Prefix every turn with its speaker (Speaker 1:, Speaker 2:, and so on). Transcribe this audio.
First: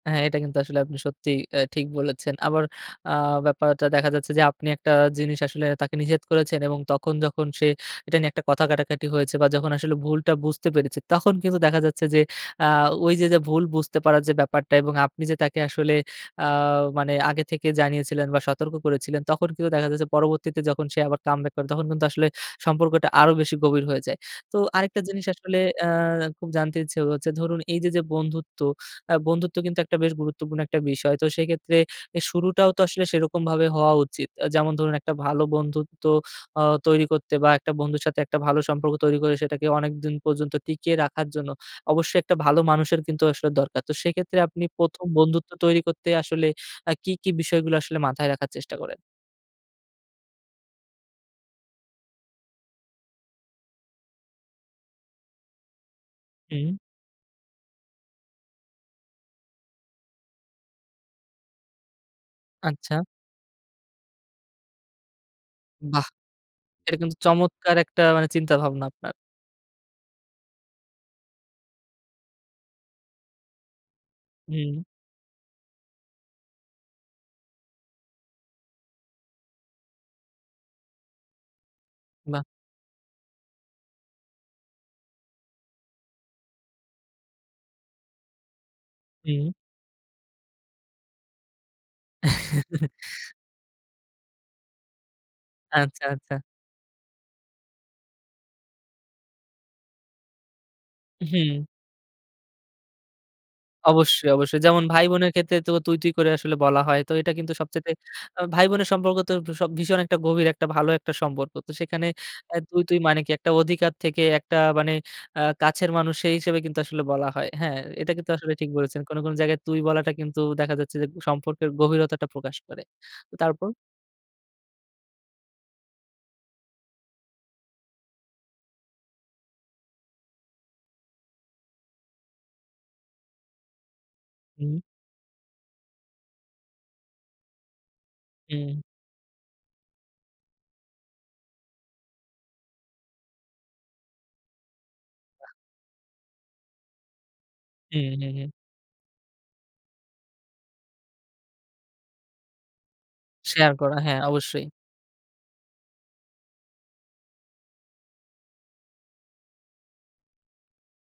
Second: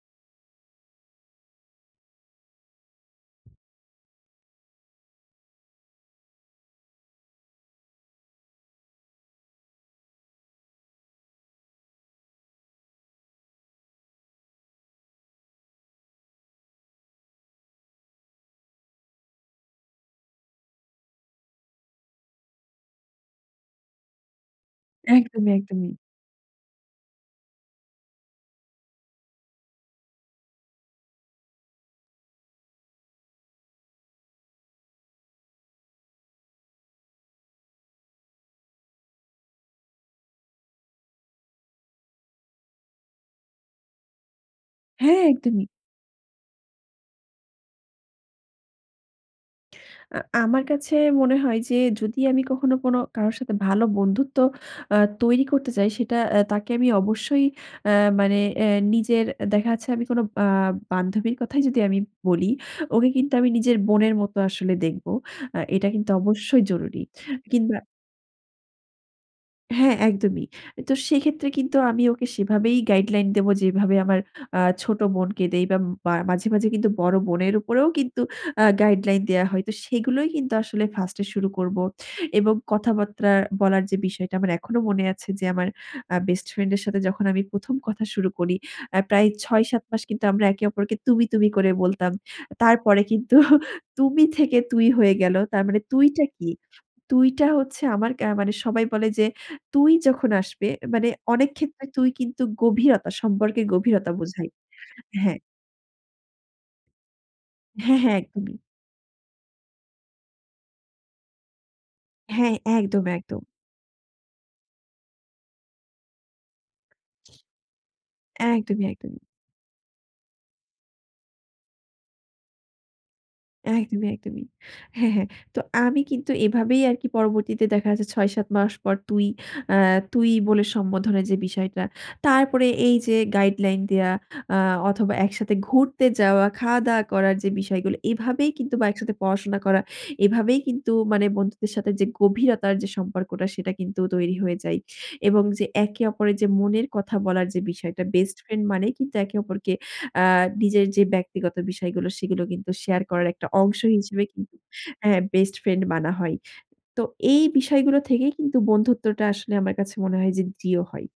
Speaker 1: হ্যাঁ, এটা কিন্তু আসলে আপনি সত্যি অ্যা ঠিক বলেছেন। আবার অ্যা ব্যাপারটা দেখা যাচ্ছে যে আপনি একটা জিনিস আসলে তাকে নিষেধ করেছেন এবং তখন যখন সে এটা নিয়ে একটা কথা কাটাকাটি হয়েছে বা যখন আসলে ভুলটা বুঝতে পেরেছে, তখন কিন্তু দেখা যাচ্ছে যে অ্যা ওইযে যে ভুল বুঝতে পারার যে ব্যাপারটা এবং আপনি যে তাকে আসলে অ্যা মানে আগে থেকে জানিয়েছিলেন বা সতর্ক করেছিলেন তখন কিন্তু দেখা যাচ্ছে পরবর্তীতে যখন সে আবার কামবাক করে তখন কিন্তু আসলে সম্পর্কটা আরো বেশি গভীর হয়ে যায়। তো আরেকটা জিনিস
Speaker 2: একদমই,
Speaker 1: আসলে
Speaker 2: একদমই।
Speaker 1: অ্যা খুব জানতে ইচ্ছে হচ্ছে ধরুন এইযে যে বন্ধুত্ব, অ্যা বন্ধুত্ব কিন্তু একটা বেশ গুরুত্বপূর্ণ একটা বিষয়। তো সেইক্ষেত্রে এর শুরুটাও তো আসলে সেরকমভাবে হওয়া উচিত। আ যেমন ধরুন একটা ভালো বন্ধুত্ব অ্যা তৈরি করতে বা একটা বন্ধুর সাথে একটা ভালো সম্পর্ক তৈরি করে সেটাকে অনেকদিন পর্যন্ত টিকিয়ে রাখার জন্য অবশ্যই একটা ভালো মানুষের কিন্তু আসলে দরকার। তো সেক্ষেত্রে আপনি ১ম
Speaker 2: হ্যাঁ,
Speaker 1: বন্ধুত্ব
Speaker 2: একদমই।
Speaker 1: তৈরি করতে আসলে অ্যা কি, কি বিষয়গুলো আসলে মাথায় রাখার চেষ্টা করেন?
Speaker 2: আ আমার কাছে মনে হয় যে যদি আমি কখনো কোনো কারো সাথে ভালো বন্ধুত্ব অ্যা তৈরি করতে চাই সেটা অ্যা
Speaker 1: হুম।
Speaker 2: তাকে আমি অবশ্যই অ্যা মানে অ্যা নিজের দেখা যাচ্ছে আমি কোনো আ বান্ধবীর কথাই যদি আমি বলি
Speaker 1: আচ্ছা।
Speaker 2: ওকে কিন্তু আমি নিজের বোনের মতো আসলে দেখব। অ্যা এটা
Speaker 1: বাহ!
Speaker 2: কিন্তু অবশ্যই
Speaker 1: এটা
Speaker 2: জরুরি।
Speaker 1: কিন্তু চমৎকার
Speaker 2: কিংবা
Speaker 1: একটা মানে চিন্তা-ভাবনা আপনার।
Speaker 2: হ্যাঁ, একদমই। তো সেক্ষেত্রে কিন্তু আমি ওকে সেভাবেই গাইডলাইন দেব যেভাবে আমার অ্যা
Speaker 1: হুম।
Speaker 2: ছোট বোনকে দেই বা মাঝে, মাঝে কিন্তু বড় বোনের উপরেও কিন্তু অ্যা গাইডলাইন দেয়া হয়। তো সেগুলোই কিন্তু আসলে 1st এ শুরু করব।
Speaker 1: বাহ!
Speaker 2: এবং কথাবার্তা বলার যে বিষয়টা আমার এখনো মনে আছে যে আমার অ্যা বেস্ট ফ্রেন্ড এর সাথে যখন আমি ১ম কথা শুরু করি। অ্যা প্রায়
Speaker 1: হুম।
Speaker 2: ৬-৭ মাস কিন্তু আমরা একে অপরকে তুমি, তুমি করে বলতাম। তারপরে কিন্তু তুমি থেকে তুই হয়ে গেল। তার মানে
Speaker 1: আচ্ছা,
Speaker 2: তুইটা
Speaker 1: আচ্ছা।
Speaker 2: কি? তুইটা হচ্ছে আমার কা মানে সবাই বলে যে তুই যখন আসবে, মানে
Speaker 1: উ
Speaker 2: অনেক
Speaker 1: হুম।
Speaker 2: ক্ষেত্রে তুই কিন্তু গভীরতা সম্পর্কে গভীরতা
Speaker 1: অবশ্যই,
Speaker 2: বোঝাই
Speaker 1: অবশ্যই যেমন ভাই-বোনের
Speaker 2: হ্যাঁ।
Speaker 1: ক্ষেত্রে তো তুই, তুই করে আসলে বলা হয়। তো এটা কিন্তু সবচাইতে
Speaker 2: হ্যাঁ, হ্যাঁ,
Speaker 1: আ
Speaker 2: একদমই।
Speaker 1: ভাই-বোনের সম্পর্ক তো ভ ভীষণ একটা গভীর একটা ভালো একটা সম্পর্ক। তো সেখানে
Speaker 2: হ্যাঁ।
Speaker 1: অ্যা তুই, তুই
Speaker 2: একদম,
Speaker 1: মানে কি?
Speaker 2: একদম।
Speaker 1: একটা অধিকার থেকে একটা মানে অ্যা কাছের মানুষ সেই হিসেবে কিন্তু আসলে বলা হয়। হ্যাঁ? এটা কিন্তু আসলে ঠিক
Speaker 2: একদমই,
Speaker 1: বলেছেন। কোনো,
Speaker 2: একদমই।
Speaker 1: কোনো জায়গায় তুই বলাটা কিন্তু দেখা যাচ্ছে যে সম্পর্কের গভীরতাটা প্রকাশ করে। তারপর?
Speaker 2: একদমই, একদমই। হ্যাঁ, হ্যাঁ। তো আমি কিন্তু এভাবেই আরকি পরবর্তীতে দেখা যাচ্ছে ৬-৭ মাস পর তুই অ্যা তুই বলে সম্বোধনের যে বিষয়টা। তারপরে এই যে গাইডলাইন দেয়া অ্যা
Speaker 1: হুম।
Speaker 2: অথবা একসাথে ঘুরতে যাওয়া, খাওয়া-দাওয়া করার যেই বিষয়গুলো এভাবেই কিন্তু
Speaker 1: হুম।
Speaker 2: বা একসাথে পড়াশোনা করা। এভাবেই কিন্তু মানে বন্ধুদের সাথে যে গভীরতার যে সম্পর্কটা সেটা কিন্তু তৈরি হয়ে যায়। এবং যে একে অপরের যে মনের কথা বলার যে বিষয়টা
Speaker 1: হুম, হুম,
Speaker 2: বেস্ট
Speaker 1: হুম।
Speaker 2: ফ্রেন্ড মানেই কিন্তু একে অপরকে অ্যা নিজের যে ব্যক্তিগত বিষয়গুলো সেগুলো কিন্তু শেয়ার করার একটা
Speaker 1: শেয়ার
Speaker 2: অংশ
Speaker 1: করা হ্যাঁ,
Speaker 2: হিসেবে কিন্তু
Speaker 1: অবশ্যই।
Speaker 2: হ্যাঁ, বেস্ট ফ্রেন্ড মানা হয়। তো এই বিষয়গুলো থেকেই কিন্তু বন্ধুত্বটা আসলে আমার কাছে মনে হয় যে দৃঢ় হয়।